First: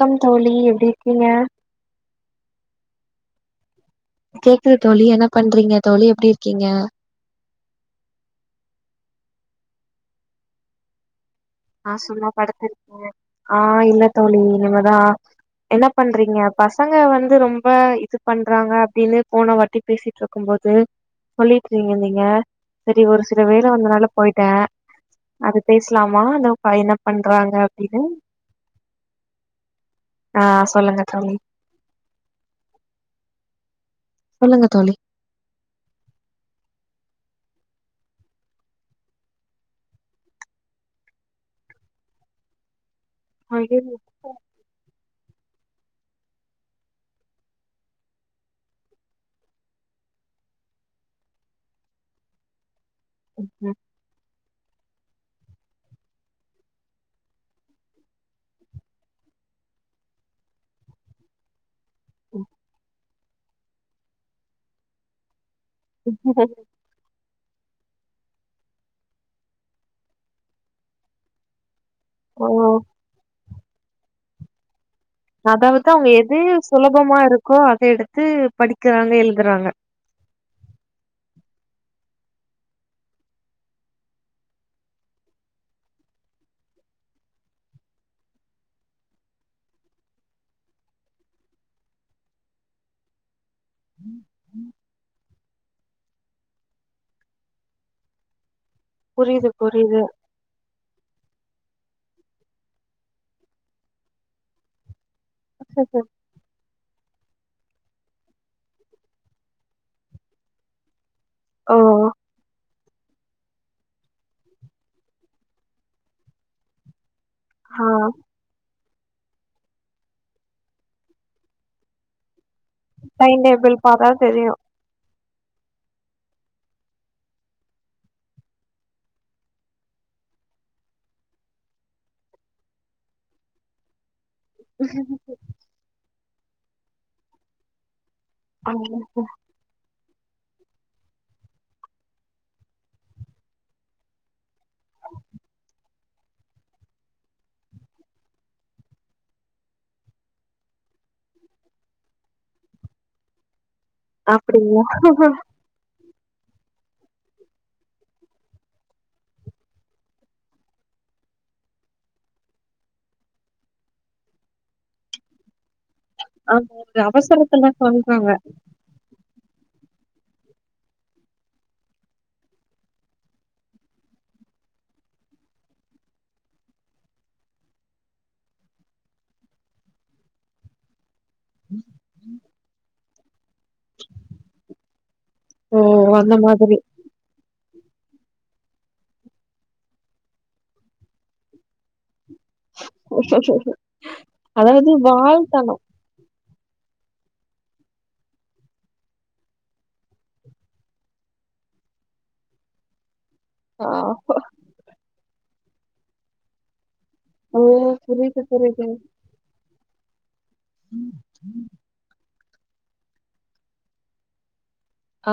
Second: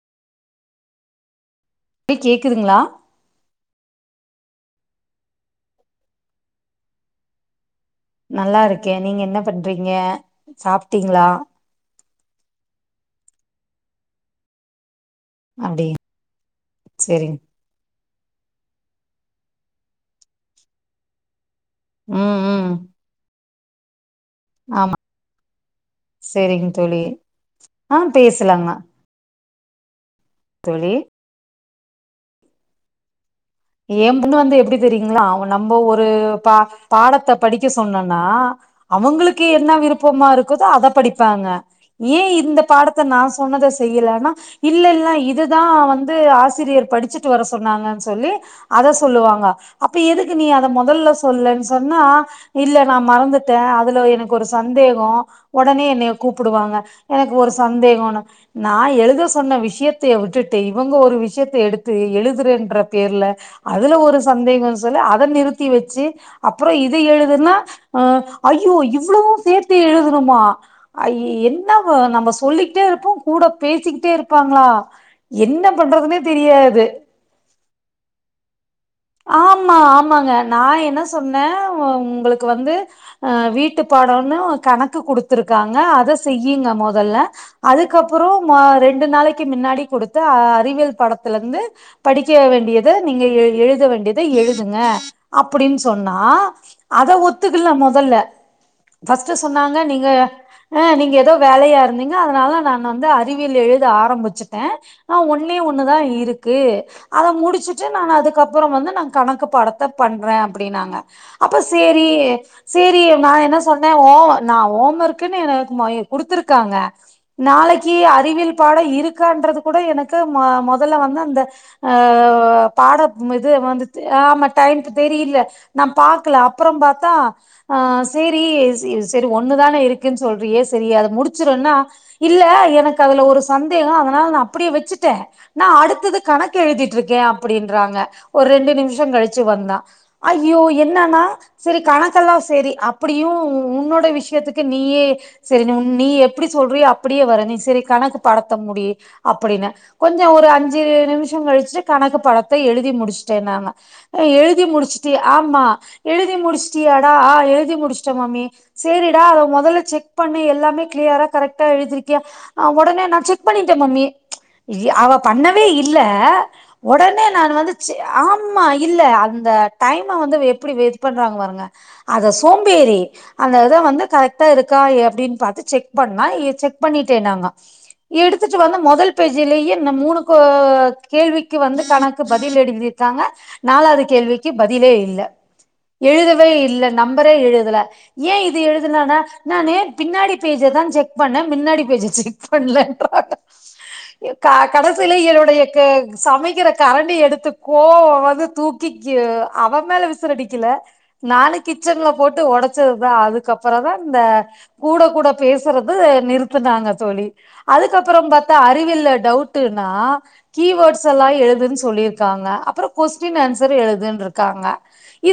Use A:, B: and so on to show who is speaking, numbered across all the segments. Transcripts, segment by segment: A: Come தோழி எப்டி இருக்கிங்க
B: [unintelligible] கேக்குதுங்ளா
A: கேக்குது தோழி என்ன பண்றிங்க தோழி எப்டி இருக்கிங்க
B: நல்லா இருக்கே நீங்க என்ன பண்றிங்க சாப்டிங்ளா
A: நா சும்மா படுத்துருக்கே ஆ இல்ல தோழி இனிமேதா என்ன
B: அப்டின்னு
A: பண்றிங்க பசங்க வந்து
B: செரிங்
A: ரொம் ப இது பண்றாங்க அப்டின்னு போன வாட்டி பேசிட்ருக்கும் போது சொல்லிட் [unintelligible]
B: ம் ம்
A: இல்லாடி ஒரு சில வேல வந்தனால போய்ட்ட
B: ஆமா
A: அது பேஸ்லாமா இல்ல
B: செரிங்க தோழி ஆ பேஸ்லாங்க
A: ஆ சொல்லுங்க தோழி
B: ஏம்பொண்ணு வந்து
A: சொல்லுங்க
B: எப்டி
A: தோழி
B: தெரியுங்ளா அஷங்க நம்ம ஒரு பா பாடத்த படிக்க சொன்னொன்னா அவங்களுக்கு என்ன விருப்பமா இருக்குதோ அத படிப்பாங்க ஏ இந்த பாடத்த நாஸ் சொன்னத செய்யலேனா இல்ல இல்ல இதுதான் வந்து ஆசிரியர் படிச்சிட்டு வர சொன்னாங்கன் சொல்லிட் அத சொல்லுவாங்க அப்ப எதுக்கு நீ அத மொதல்ல சொல்லன் சொன்னா இல்ல நா மறந்துட்டே அதுல எனக் ஒரு சந்தேகொம் ஒடனே என்னைய கூப்புடுவாங்க எனக்கு ஒரு சந்தேகோனு நா எழுத சொன்ன விஷயத்தைய விட்டுட்டு இவங்க ஒரு விஷயத்த எடுத் து எழுதுரேன்ற பேர்ல அதுல ஒரு சந்தேகோ சொல்லி அத நிறுத் தி வச்சி அப்பறொ இ இது எழுதுன்னா அ ஐயோ இவ்வளோவு சேத்து எழுதுணுமா ஐய என் என்னவு நம்ப
A: ஓ
B: சொல்லிக்கிட்டே இருப்போம் கூட பேசிக்கிட்டே இருப்பாங்ளா
A: அதாவது அவங்க எது சுலபமா இருக்கோ அத எடுத்து படி
B: ஆமா ஆமாங்க நா என்ன சொன்னன் வ உங்களுக்கு வந்து அ வீட்டு பாடோன்னு கணக்கு குடுத்துருக்காங்க அத செய்யுங்க மொதல்ல அதுக்கப்புறோம் மோ ரெண்டு நாளைக்கு மின்னாடி குடுத்த அறிவியல் பாடத்துல இருந்து படிக்க வேண்டியத நீங்க எ-எழுத வேண்டியத எழுதுங்க அப்படின் சொன்னா அத ஒத்துக்கல மொதல்ல ஃபர்ஸ்ட்டு
A: புரியுது
B: சொன்னாங்க நீங்க
A: புரியுது
B: அ நீங்க ஏதோ வேலையா இருந்தீங்க அதனால நான் வந்து அறிவியல் எழுத ஆரம்பிச்சுட்டே ஆ ஒன்னே ஒன்னுதா இருக்கு அத முடிச்சுட்டு நான் அதுக்கப் அப்புறம் வந்து நான் கணக்கு பாடத்த பண்ற அப்டின்னாங்க அப்ப
A: ஓ
B: சேரி சேரி நான் என்ன சொன்னன் ஓமர்க்குனு நா ஹோம் ஒர்க்குன்னு என க் மா குடுத்துருக்காங்க
A: ஆ
B: நாளைக்கி அறிவியல் பாடோம் இருக் க்கான்றது கூட எனக்கு மொ-மொதல்ல வந்து அந்த அ பார்ட்
A: டைம்
B: இது
A: டேபிள்
B: வந்துட்டு
A: பாத்தா
B: ஆமா
A: தெரியு
B: டைம்க்கு தெரியல நா பாக்கல அப்றோம் பாத்தா ஆ சேரி சரி ஒண்ணுதானே இருக்குன்னு சொல்றியே சரி அத முடிச்சிருன்னா இல்ல எனக்கு அதுல ஒரு சந்தேகோம் அதனால நா அப்டியே வச்சுட்டே நா அடுத்தது கணக்கு எழுதிட்டு இருக்கேன் அப்படின்றாங்க ஒரு ரெண்டு நிமிஷம் கழிச்சு வந்தான் ஐயோ என்னன்னா சரி கணக்கெல்லாம் செரி அப்டியும் உன்னோட விஷயத்துக்கு நீயே சரி நீ உன் நீ எப்டி சொல்றியோ அப்படியே வரன் நீ சரி கணக்கு பாடத்த முடி அப்படினு கொஞ்ச ஒரு அஞ்சு நிமிஷோம் கழிச்சுட்டு கணக்கு பாடத்த எழுதி முடிச்சுட்டேனாங்க எழுதி
A: அப்டிங்களா
B: முடிச்சுட்டி ஆமா எழுதி முடிச்சுட்டியாடா ஆ எழுதி முடிச்ட்டே மம்மி சேரிடா அத மொதல்ல செக் பண்ணு எல்லாமே க்ளியரா கரெக்டா எழுதிருக்கியா ஆ உடனே நா செக் பண்ணிட்டே மம்மி அவ பண்ணவே இல்ல
A: ஆமா ஒரு
B: ஒடனே நான்
A: அவசரத்துல
B: வந்து செ
A: சொல்றாங்க
B: ஆமா இல்ல அந்த டைம வந்து எப்படி வேஸ்ட் பண்றாங்க பாருங்க அத சோம்பேறி அந்த இத வந்து கரெக்டா இருக்கா அப்டின்னு பாத்து செக் பண்ணா செக் பண்ணிட்டேனாங்க எடுத்துட்டு வந்து மொதல் பேஜிலேயே இந்த மூணு கொ கேள்விக்கு வந்து கணக்கு பாத் பதில் எழுதிருக்காங்க நாலாவது கேள்விக்கு பதிலே இல்ல
A: ஓ அந்த
B: எழுதவே
A: மாதிரி
B: இல்ல நம்பரே எழுதல ஏ இது எழுதலனா நானு பின்னாடி பேஜதான் செக் பண்ணே மின்னாடி பேஜ ஜெக் பண்லன்றா எ கா
A: அதாவது
B: கடைசில என்னுடைய
A: வாழ்த்தனு
B: க சமைக்கிற கரண்டிய எடுத் த்து கோவோ வந்து தூக்கிக்கு அவெ மேல விசிறி அடிக்கல நானு கிச்சன்ல போட்டு உடச்சதுதான் அது
A: ஆ
B: க்கப்பரந்தா இந்த கூட கூட பேசுறது நிறுத்துனாங்க தோழி
A: ஓ
B: அதுக்கப்பறொ
A: புரியுது
B: பாத்தா
A: புரியுது
B: அறிவியல்ல டவுட்டுனா கீவேட்ஸ் எல்லா எழுதுன்னு சொல்லிருக் வாங்க அப்புறோ கொஸ்டின் ஆன்சர் எழுதுன்ருக்காங்க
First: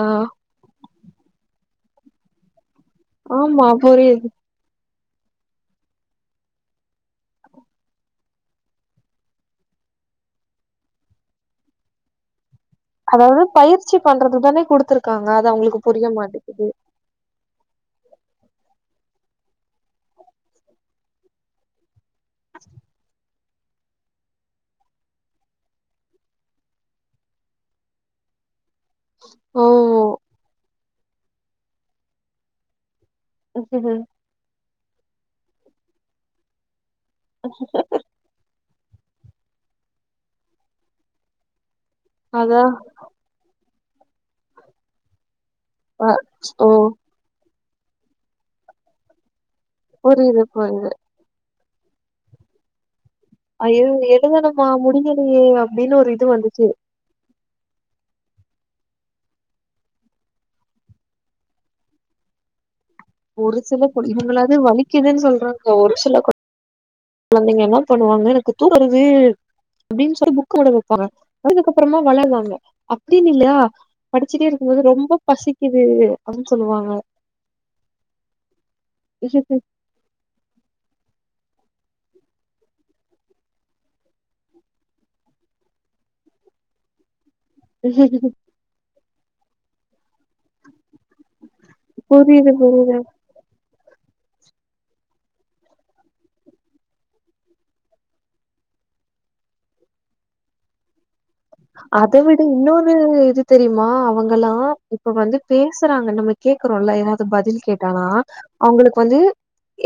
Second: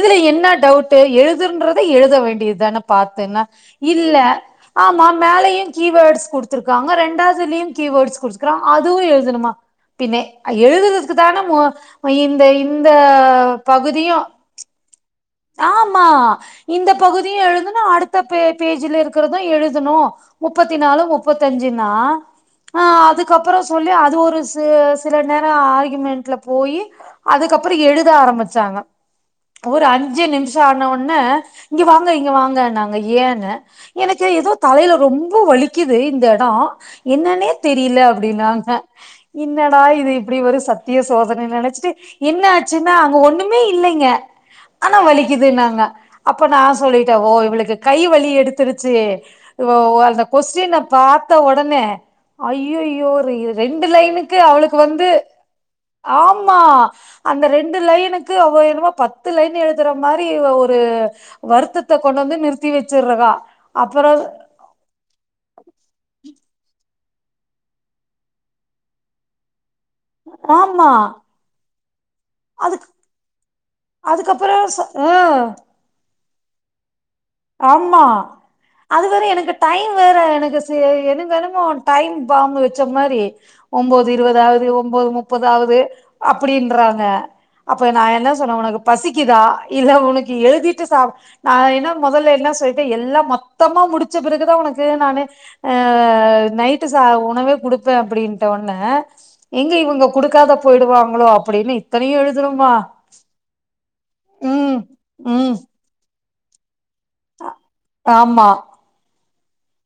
A: ஆ
B: என்ன டவுட் டு எழுதுன்றத எழுத வேண்டியதான பாத்துன்னா
A: ஆமா
B: இல்ல
A: புரியுது
B: ஆமா மேலயு கீவேட்ஸ் குடுத்துருக்காங்க ரெண்டாவதுலயு கீவேட்ஸ் குடுத்துக்றாங் அதுவு எழுதணுமா பின்னே எழுதுறதுக்கு தான மோ இந்த இ இந்த
A: அதாவது பயிற்சி
B: பகுதியு
A: பண்றது தானே குடுத்துருக்காங்க அது அவங்களுக்கு
B: ஆமா
A: புரிய மாட்டேங்குது
B: இந்தப் பகுதியு எழுதனு அடுத்த பே பேஜ்ல இருக்குறது எழுதனு முப்பத்தி நாலு முப்பத்தஞ்சுன்னா ஆ அதுக்கப்ற சொல்லி அது ஒரு சி சில நேரோ ஆர்க்யுமெண்ட்ல போயி அதுக்கப்பறொ எழுத ஆரம்பிச்சாங்க
A: ஓ
B: ஒரு அஞ்சு நிமிஷோ ஆன ஒன்னே இங்க வாங்க இங்க வாங்கன்னாங்க ஏ ங்க எனக்கு ஏதோ தலையில ரொம்ப வலிக்குது இந்த எடோ என்னன்னே தெரியல அப்டினாங்க என்னடா இது இப்டி ஒரு சத்திய சோதன நெனச்சிட்டு
A: அதா
B: என்னாச்சுன்னா ஒன்னுமே இல்லேங்க ஆனா வலிக்குதுன்னாங்க
A: அ
B: அப்ப நா
A: ஓ
B: சொல்லிட் ஓ இவளுக்கு கை வலி எடுத்துருச்சு இவோ ஓ அந்த
A: புரியுது
B: கொஸ்டின
A: புரியுது
B: பாத் த ஒடனே ஐய்யய்யோ ரெண்டு லைனுக்கு அவளுக்கு வந்து
A: ஏங்க அப்டின்னு ஒ
B: ஆமா அந்த ரெண்டு லைனுக்கு அவ என்னமோ பத்து லைன் எழுதுற மாரி ஒரு வருத்தத்த கொண்டு வந்து நிறுத்தி வச்சிருறதா அப்பறொ
A: க்கிதுன்னு சொல்றாங்க ஒரு சில கொழந்தைங்க என்ன பண்ணுவாங்க எனக்கு தூக் வருது அப்டின்னு சொல்லி புக் விட
B: ஆமா
A: வப்பாங்க வளந்ததுக்கப்றமா வளர்வாங்க
B: அதுக்
A: அப்டின்னு இல்லையா படிச்சிட்டே
B: அதுக்கப்பறோ ச
A: இருக்கும்போது
B: ஆ
A: ரொம்ப பசிக்கிது கிது அப்டினு சொல்லுவாங்க
B: ஆமா அது வேற எனக்கு டைம் வேற எனக்கு எனக்கென்னமோ டைம் பாம் வச்ச மாரி ஒம்போது இருவதாகுது ஒம்போது முப்பதாகுது அப்டின்றாங்க அப்ப நா என்ன சொன்ன ஒனக்கு பசிக்குதா இல்ல ஒனக்கு எழுதிட்டு சா நா என்ன முதல்ல என்ன
A: புரியுது பு
B: சொல்லிட்ட எல்லா மொத்தமா முடிச்ச பெறகுதா ஒனக்கு நானு அ நைட்டு ச ஒணவே கொடுப்பே அப்டின்ட்ட ஒன்னெ எங்க இவங்க குடுக்காத போயிடுவாங்களோ அப்டின்னு
A: அத
B: இத்தனையு
A: விடு
B: எழுதணுமா
A: இன்னொரு இது தெரியுமா அவங்கல்லா
B: ம்
A: இப்ப வந்து
B: ம்
A: பேஸ் பேசுறாங்க நம்ம கேக்குறோல்ல ஏதாவது பதில் கேட்டானா
B: ஆமா
A: அவங்களுக்கு வந்து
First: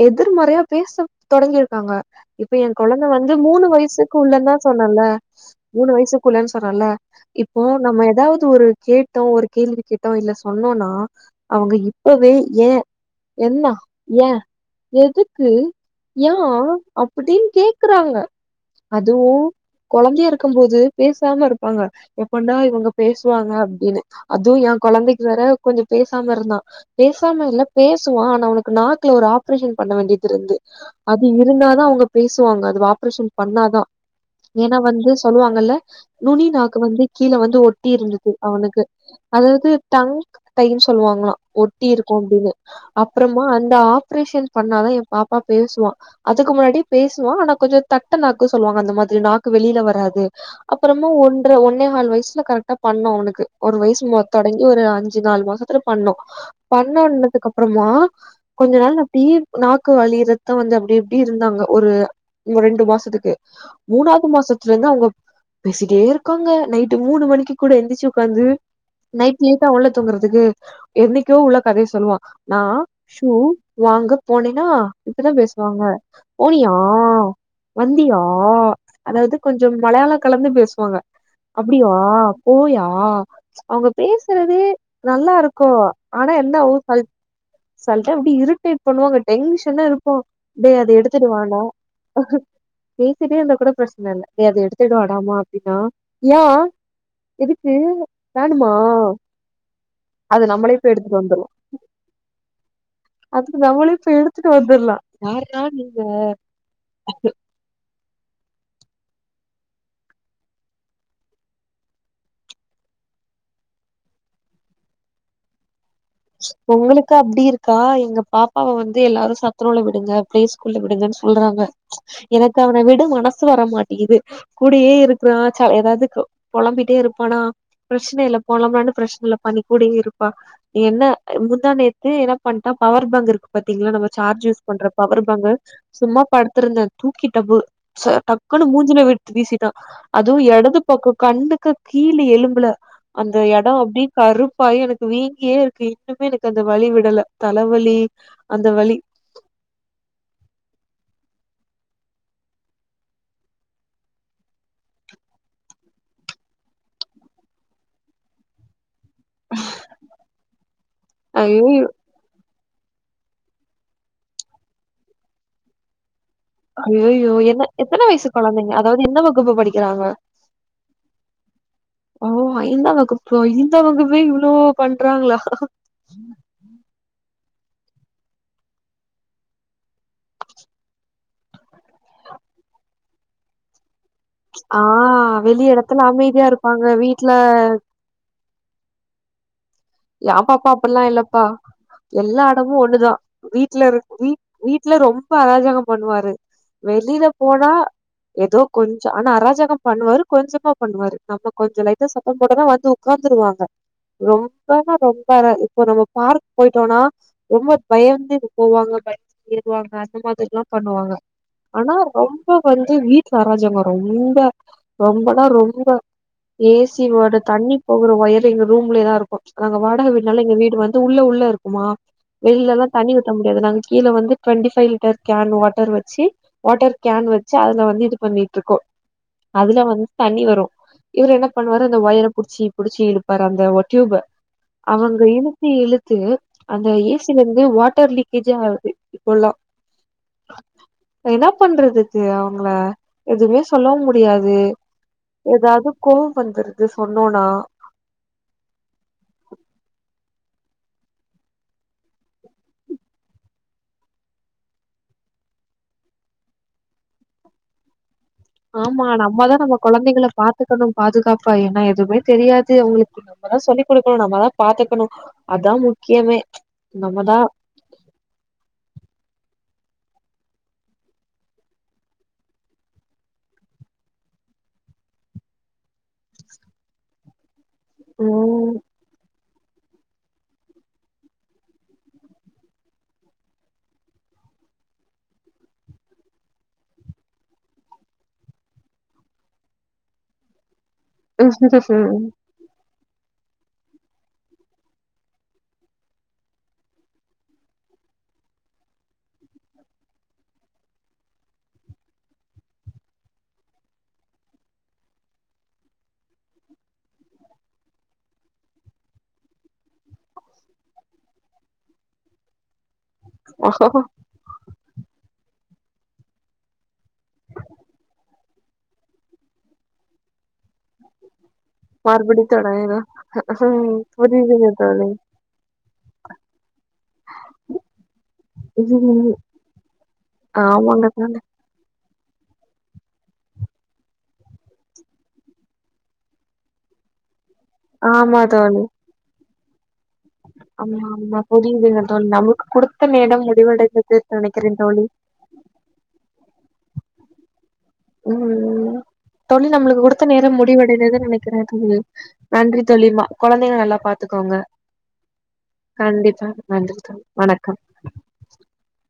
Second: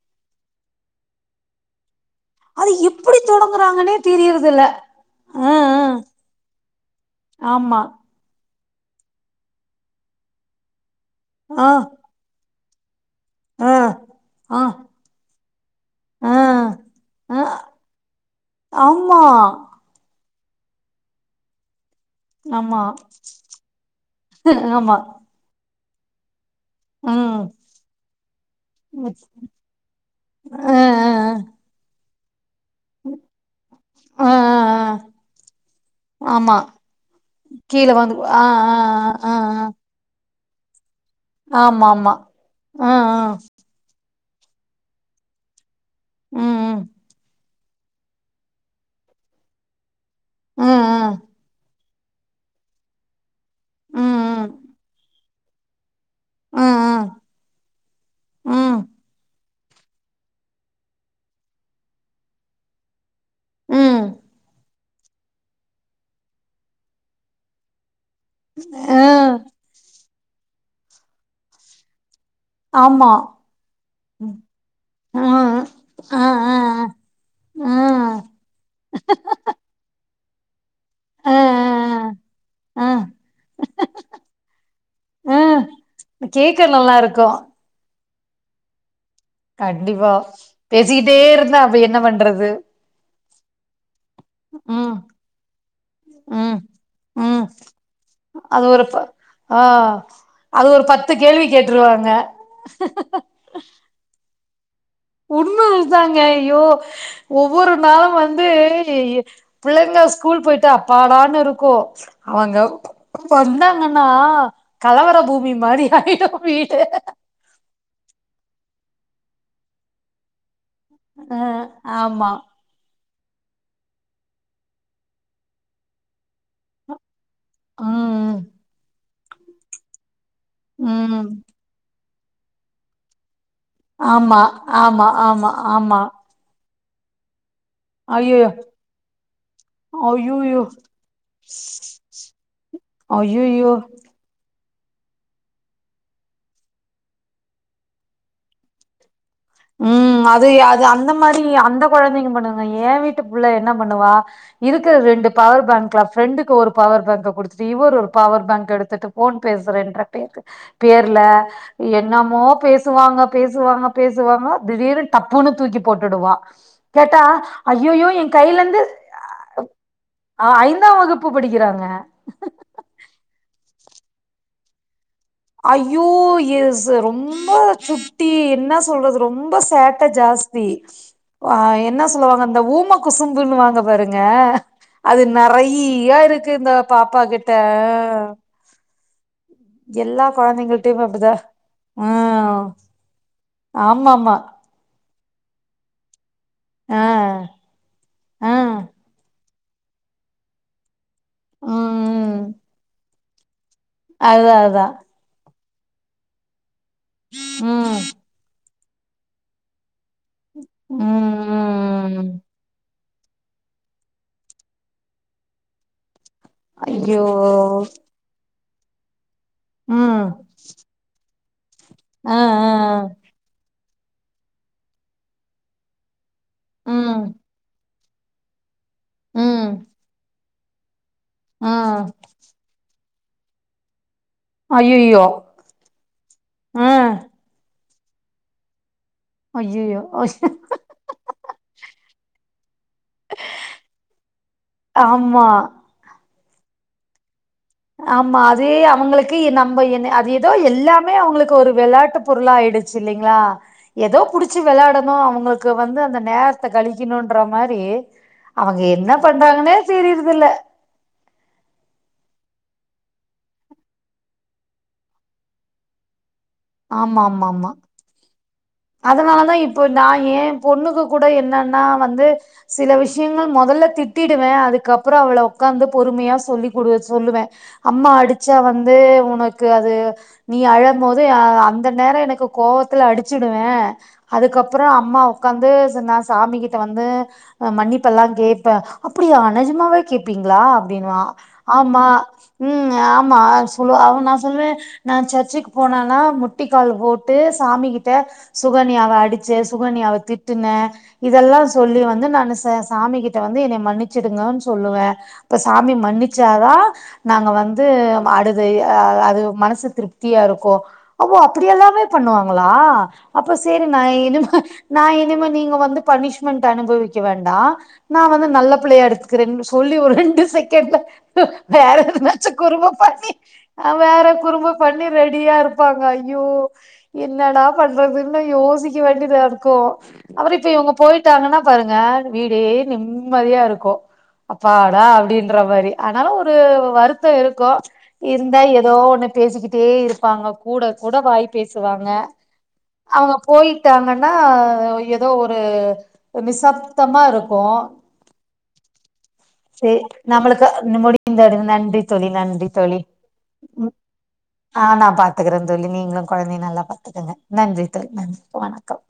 A: எதிர்மறையா பேச தொடங்கிற்காங்க இப்ப எ
B: அது
A: கொழந்த
B: எப்டி
A: வந்து மூணு
B: தொடங்குறாங்கன்னே
A: வயசுக்கு உள்ள தா
B: தெரியறதில்ல
A: சொன்னல்ல
B: ஆ ஆ
A: மூணு வயசுக் குள்ளன்னு சொன்னேல இப்போ
B: ஆமா
A: நம்ம ஏதாவது ஒரு கேட்டோ ஒரு கேள்வி கேட்டோ இல்ல சொன்னோனா
B: ஆ
A: அவங்க இப்பவே ஏ என்னொ
B: ஆ
A: ஏ
B: ஆ
A: எதுக்கு ஏ
B: ஆ
A: அப்பிடின் கேக்குறாங்க
B: ஆம்மா
A: அதுவு கொழந்தையா ருக்கும் போது பேசாம ர்க்கு ப்பாங்க எப்படா
B: ஆமா
A: இவங்க பேசுவாங்க அப்டின்னு அதுவு எ
B: ஆமா
A: கொழந்தக்கி வேற கொஞ்ச பேசாமர்ந்தா
B: ம்
A: பேசாம இல்ல பேசுவா ஆனா அவனுக்கு நாக்குல ஒரு ஆப்ரேஷன் பண்ண வேண்டியதிருந்து
B: ஆ ஆ
A: அது இருந்தாதா அவங்க பேசுவாங்க அது ஆப்ரேஷன் பண்ணாதா
B: ஆ ஆ
A: ஏனா
B: ஆ
A: வந்து சொல்லுவாங்கல்ல நுனி
B: ஆமா
A: நாக்கு வந்து கீழ வந்து
B: கீழ
A: ஒட்டி
B: வந்து
A: இருந்தது
B: ஆ ஆ
A: அவனுக்கு
B: ஆ ஆ
A: அதாவது டங்க் தைன் சொல்லுவாங்களா
B: ஆ
A: ஒட்டி
B: ஆமா ஆமா
A: இருக்கு அப்டினு
B: ஆ ஆ
A: அப்றமா அந் ஆப்ரேஷன் பண்ணாதா எ பாப்பா பேசுவா அதுக்கு முன்னாடி
B: ம்
A: பேசுவா ஆனா கொஞ்சொ தட்ட நாக்கு சொல்வாங்க அந்த மாதிரி நாக்கு வெளியில வராது
B: ம்
A: அப்றமா
B: ம்
A: ஒன்ற ஒன் ஒன்னேகால் வயசுல கரெக்டா பண்ணோ அவனுக்கு ஒரு வயசு ம
B: ம்
A: தொடங்கி ஒரு அஞ்சு நால் மாசத்துல பண்ணோம்
B: ம் ம்
A: பண்ணோன்னதுக்கு அப்றமா கொஞ்ச
B: ம்
A: நாள் நா பீ நாக்கு வலி ரத்தொ வந்து அப்டி இப்டி இருந்தாங்க ஒரு இன்னு ரெண்டு மாசத்துக்கு
B: ம்
A: மூணாவது மாசத்துலருந்து அவ்ங்க பேசிட்டே இருக்காங்க நைட்டு மூணு மணிக்கு கூட எந்திச்சு உக்காந்து
B: ஆ
A: நைட் லேட்டா உள்ள தூங்குறதுக்கு என்னிக்கோ உள்ள கதய சொல்லுவா நா
B: ஆமா
A: ஷூ வாங்க போனேனா
B: ஆ
A: இப்டிதா பேசுவாங்க
B: ஆ ஆ ஆ
A: போனியா வந்தியா அதாவது கொஞ்சொ மலையாள கலந்து பேசுவாங்க
B: ஆ ஆ
A: அப்டியா போயா
B: ஆ ஆ
A: அவங்க பேசுறதே நல்லா இருக்கு ஆனா என்ன
B: கேக்க நல்லா
A: [unintelligible]
B: இருக்கு
A: செல டைம் அப்டி இர்ரிடேட் பண்ணுவாங்க டென்ஷனா
B: கண்டிப்பா
A: இருப்போ டேய் அத
B: பேசிக்கிட்டே
A: எடுத்துட்டு
B: இருந்தா
A: வான்வோ
B: அப்ப என்ன பண்றது
A: பேசிட்டே இருந்த கூட பிரச்சன இல்ல ஏ அத
B: ம்
A: எடுத்துட்டு வாடாமா அப்டினா யா
B: ம் ம்
A: எதுக்கு
B: அது
A: வாணுமா
B: ஒரு ப ஆ அது ஒரு பத்து கேள்வி கேட்ருவாங்க
A: அதுக்கு நம்மளே போய் எடுத்துட்டு வந்துர்லா
B: உண்ம
A: யார்ரா நீங்க
B: இதாங்க ஐயோ ஒ ஒவ்வொரு நாளு வந்து புள்ளைங்க ஸ்கூல் போயிட்டா அப்பாடான் இருக்கு அவங்க வந்தாங்கனா கலவர பூமி மாரி ஆயிடு வீடு
A: ஒங்களுக்கு அப்டி இருக்கா எங்க பாப்பாவ வந்து எல்லாரு சத்துணவுல விடுங்க ப்ளே ஸ்கூல்ல விடுங்கன்
B: அ
A: சொல்றாங்க
B: ஆமா
A: எனக்கு அவன விட மனசு வரமாட்டிகிது கூடயே இருக்கிறா ச எதாவது க பொளம்பிட்டே இருப்பானா பிரச்சன
B: ம்
A: இல்ல பொலாம்புனாலு பிரச்சன இல்லப்பா நீ கூடவே இருப்பா நீ என்ன
B: ம்
A: முந்தாநேத் என்ன பண்டா பவர் பேங்க் இருக்கு பாத்தீங்கலா நம்ம
B: ஆமா
A: சார்ஜ் யூஸ் பண்ற
B: ஆமா
A: பவர்
B: ஆமா
A: பேங்க்
B: ஆமா
A: சும்மா படுத்திருந்த தூக்கி டபு ச
B: ஐயயோ
A: டக்குன்னு மூஞ்சிலயே விட் வீசிட்டா அதுவு
B: ஐயயோ
A: எடது பக்கொ கண்ணுக்கு கீழ் எலும்புல அந்த எடோ
B: ஐய்யய்யோ
A: அப்டியே கருப்பாயி எனக்கு வீங்கியே இருக்கு இன்னுமே எனக்கு அந்த வலி விடல தலைவலி அந்த வலி
B: ம் அது எ அது அந்த மாதிரி அந்த கொழந்தைங்க பண்ணுங்க ஏ வீட்டு புள்ள என்ன பண்ணுவா இருக்கிற ரெண்டு பவர் பேங்க்ல ஃப்ரெண்டுக்கு ஒரு பவர் பேங்க குடுத்துட்டு இவர் ஒரு பவர் பேங்க எடுத்துட்டு ஃபோன் பேசுறேன்ற பேக் பேர்ல்
A: ஐயோ
B: என் என்னமோ பேசுவாங்க பேசுவாங்க பேசுவாங்க திடீர்னு டப்புனு தூக்கி போட்டுடுவா கேட்டா
A: ஐய்யய்யோ என்ன எத்தன
B: ஐயையோ
A: வயசு
B: என்
A: கொழந்தைங்க அதாவது என்ன வகுப்பு படிக்கிறாங்க
B: ஐந்தா வகுப்பு படிக்கிறாங்க
A: ஐந்தாம் வகுப்பே இவ்ளோ பண்றாங்களா
B: ஐ ஐயோ எ ஸ் ரொம்ப சுட்டி என்ன சொல்றது ரொம்ப சேட்ட ஜாஸ்தி வா என்ன சொல்வாங்க இந்த ஊம குசும்புனுவாங்க பாரு ங்க
A: ஆ
B: அது
A: வெளி இடத்துல
B: நெறையா
A: அமைதியா
B: இருக்கு இந்த
A: இருப்பாங்க.
B: பாப்பா
A: வீட்ல
B: கிட்ட ஆ
A: எ பாப்பா அப்டில்லா
B: கொழந்தைங்கள்ட்டயுமே அப்டிதா
A: இல்லப்பா எல்லா
B: ம்
A: எடமும் ஒண்ணுதா வீட்ல இரு
B: ஆமாமா
A: வீட் வீட்டுல ரொம் ரொம்ப அராஜகம் பண்ணுவாரு
B: ஆ
A: வெளில போனா
B: ஆ
A: ஏதோ கொஞ்சோ ஆனா அராஜகோ பண்ணுவாரு கொஞ்சமா பண்ணுவாரு நம்ம கொஞ்சோ லைட்டா சத்தோ
B: ம்
A: போட்டன்ன வந்து உக்காந்துருவாங்க
B: அதா
A: ரொம்ப
B: அதா
A: [unintelligible] இப்போ நம்ம பார்க் போயிட்டோம்னா ரொம்ப
B: ம்
A: [unintelligible] போவாங்க ஏறுவாங்க அந்த மாரில்லா பண்ணுவாங்க
B: ம்
A: ஆனா
B: ம்
A: ரொம்ப வந்து வீட் அராஜகோ ரொம்ப ரொம்பனா ரொம்ப ஏ சி
B: ஐயோ
A: ஓட தண்ணி போற ஒயர் எங்க ரூம்லயேதா இருக்கு நாங்க வாடக
B: ம்
A: வீடுனால எங்க வீடு வந்து உள்ள உள்ள இருக்குமா
B: ஆ ஆ
A: வெளிலதா தண்ணி
B: ஆ.
A: ஊத்த முடியாது நாங்க கீழ வந்து twenty five litre can water வெச்சு வாட்டர்
B: ம்
A: கேன் வெச்சு அதுல வந்து இது பண்ணிட்டு இருக்கோ
B: ம்
A: அதுல வந்து தண்ணி வரு இவரு என்ன
B: ஆ
A: பண்ணுவாரு அந்த ஒயர புடிச்சி புடிச்சி இழுப்பாரு அந்த டியூப்ப அவங்க
B: அய்யய்யோ
A: இழுத்து இழுத்து அந்த
B: ஆ
A: ஏ சி ல இருந்து வாட்டர் லீக்கேஜா ஆகுது
B: ஐய்யய்யோ
A: என்னா பண்றது இது அவங்கள எதுவுமே சொல்லவு முடியாது
B: ஆமா
A: எதாவது கோவோ வந்துருது சொன்னோனா
B: ஆமா அதே அவங்களுக்கு நம்ம என்ன அத எதோ எல்லாமே அவங்களுக்கு ஒரு வெளாட்டு பொருளா ஆயிடுச்சு இல்லிங்ளா ஏதோ புடிச்சு வெளாட்ணு அவங்களுக்கு வந்து அந்த நேரத்த கழிக்கணுன்ற மாரி அவங்க
A: ஆமா
B: என்ன
A: நம்மதா நம்ம
B: பண்றாங்கன்னே
A: கொழந்தைகள
B: தெரியறதில்ல
A: பாத்துக்கணு பாதுகாப்பா என்ன எதுவுமே தெரியாது அவங்களுக்கு நம்மதா சொல்லிக் குடுக்கணு நம்மதா பாத்துக்கணு அதா முக்கியமே
B: ஆமா
A: நம்மதா
B: ஆமா ஆமா அதனாலதா இப்ப நா ஏ பொண்ணுக்கு கூட என்னன்னா வந்து சில விஷயங்கள் மொதல்ல திட்டிடுவே அதுக்கப்றோ அவள உக்காந்து பொறுமையா சொல்லி குடு சொல்லுவே அம்மா அடிச்சா
A: ம்
B: வந் து உனக்கு அது நீ அழும் போது அந்த நேரோ எனக்கு கோவத்துல அடிச் சுடுவே அதுக்கப்றோ அம்மா உக்காந்து நா சாமி கிட்ட வந்து மன்னிப்பெல்ல கேப்பே அப்பிடியா நெஜமாவே கேக்பீங்களா அப்டின்னுவா ஆமா ம் ஆமா சொல்லுவ அவ நா சொல்லுவே நா சர்ச்சுக்கு போனேன்னா முட்டிக்கால் போட்டு சாமி கிட் ட்ட சுகன்யாவ அடிச்ச சுகன்யாவ திட்டுனே இதெல்லா சொல்லி வந்து நா ச சாமி கிட்ட வந்து என்னை மன்னிச்சுடுங்கன்னு சொல்லுவே அப்ப சாமி மன்னிச்சாதா நாங்க வந்து அடுது அது மனசு திருப்தியா இருக்கு ஓ அப்பிடி எல்லாமே பண்ணுவாங்களா அப்ப செரி நா இனிமே நா இனிமே நீங்க வந்து பனிஷ்மெண்டட் அனுபவிக்க வேண்டா நா வந்து நல்ல பிள்ளையா எடுத்துக்கிறேனு சொல்லி ஒரு ரெண்டு செகண்ட்ல வேற
A: மறுபடி
B: எதுனாச்சு குறும்பு
A: தொடங்கிரு
B: பண்ணி வேற
A: புரியுதுங்க
B: குறும்பு பண்ணி
A: தோழி
B: ரெடியா இருப்பாங்க ஐய்யோ என்னடா பண்றதுனு யோசிக்க வேண்டியதா இருக்கு அப்றோ இப்ப இவங்க
A: ஆமாங்க தோழி
B: போயிட்டாங்க ன்ன பாருங்க வீடே நிம்மதியா இருக்கு அப்பாடா அப்டின்ற மாரி ஆனாலு ஒரு வருத்தோ இருக்கு
A: ஆமா
B: இருந்தா
A: தோழி
B: ஏதோ ஒண்ணு பேசிக்கிட்டே இருப்பாங்க கூட
A: ஆமா
B: கூட
A: ஆமா
B: வாய்
A: புரியுதுங்க
B: பேசுவாங்க
A: [inaudible]
B: அவங்க
A: முடிவடைந்தது
B: போயிட்டாங்கன்னா
A: நெனைக்கிறேன் தோழி
B: ஏதோ ஒரு நிசப்தமா இருக்கு
A: ம் தோழி
B: சே
A: நம்மளுக்கு குடுத்த நேர
B: நம்மளுக்கு
A: முடிவடைந்ததுன்னு
B: முடிந்தது
A: நெனைக்கிற தோழி
B: நன்றி
A: நன்றி
B: தோழி
A: தோழிமா கொழந்தைங்கள நல்லா பாத்துக்கோங்க
B: ஆ நா பாத்துக்கறே தோழி நீங்களு
A: கண்டிப்பா
B: கொழந்தைய நல்லா
A: நன்றி தோழி
B: பாத்துக்கங்க
A: வணக்க
B: நன்றி தோழி நன்றி வணக்கம்